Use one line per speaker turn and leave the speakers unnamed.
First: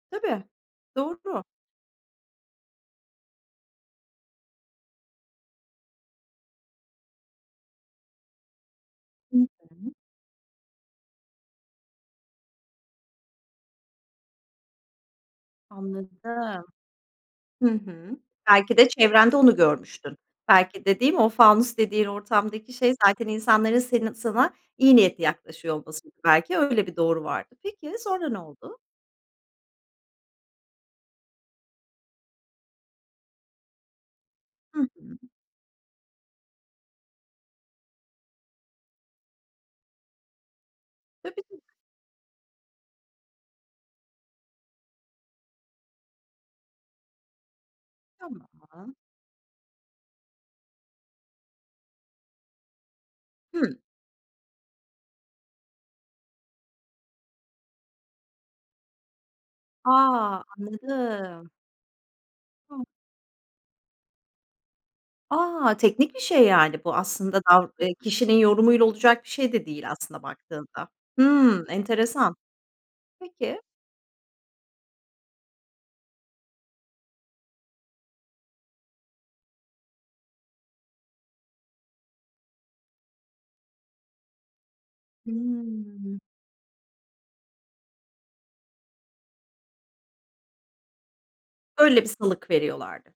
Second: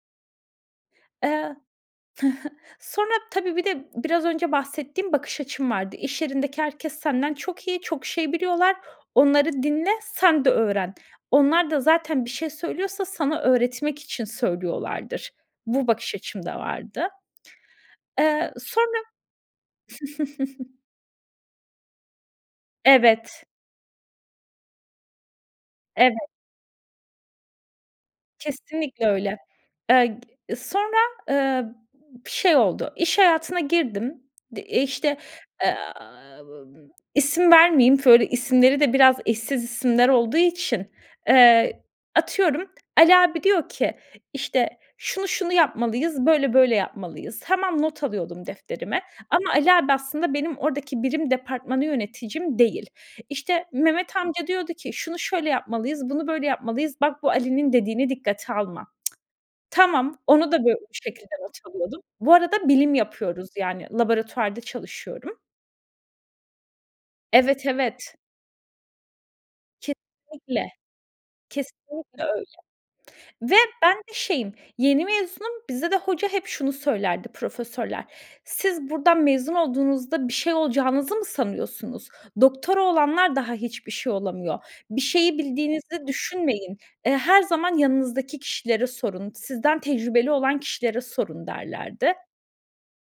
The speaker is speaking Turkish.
Tabii, doğru.
Eee, sonra tabii bir de biraz önce bahsettiğim bakış açım vardı. İş yerindeki herkes senden çok iyi, çok şey biliyorlar.
Hı
Onları dinle,
hı.
sen de öğren. Onlar da zaten bir şey söylüyorsa sana öğretmek için söylüyorlardır. Bu bakış
Anladım.
açım da vardı.
Hı hı.
Eee,
Belki de
sonra
çevrende onu görmüştün. Belki dediğim, o fanus dediğin ortamdaki şey zaten
Evet.
insanların seni sana iyi niyetli yaklaşıyor olmasıydı,
Evet.
belki öyle bir doğru vardı. Peki, sonra ne oldu?
Kesinlikle öyle. Eee, g sonra, ııı, b şey oldu, iş hayatına girdim. D
Hı
eee, işte,
hı.
aaa, ımm, isim vermeyeyim, böyle isimleri de biraz eşsiz isimler olduğu için,
Tabii.
eee, atıyorum Ali abi diyor ki, işte, "şunu şunu yapmalıyız, böyle böyle yapmalıyız." Tamam, not alıyordum
Tamam.
defterime ama Ali abi aslında benim oradaki birim departmanı yöneticim değil. İşte,
Hımm.
Mehmet amca diyordu ki, "şunu şöyle yapmalıyız, bunu böyle yapmalıyız, bak bu Ali'nin dediğini dikkate alma". Tamam,
A!
onu da bu şekilde
Anladım.
not alıyordum. Bu arada bilim yapıyoruz, yani laboratuvarda çalışıyorum.
A! Teknik bir şey yani bu aslında
Evet,
dav eee,
evet.
kişinin yorumuyla olacak bir şey de değil aslına
Kesinlikle,
baktığında. Hımm,
kesinlikle
enteresan.
öyle ve
Peki.
ben de şeyim, yeni mezunum, bizde de hoca hep şunu söylerdi profesörler: "Siz buradan mezun olduğunuzda bir şey olacağınızı mı sanıyorsunuz? Doktora olanlar daha hiçbir şey olamıyor. Bir şeyi bildiğinizi
Hımm.
düşünmeyin. Eee, her zaman yanınızdaki kişilere sorun. Sizden tecrübeli olan kişilere sorun."
Öyle bir
derlerdi.
salık veriyorlardı.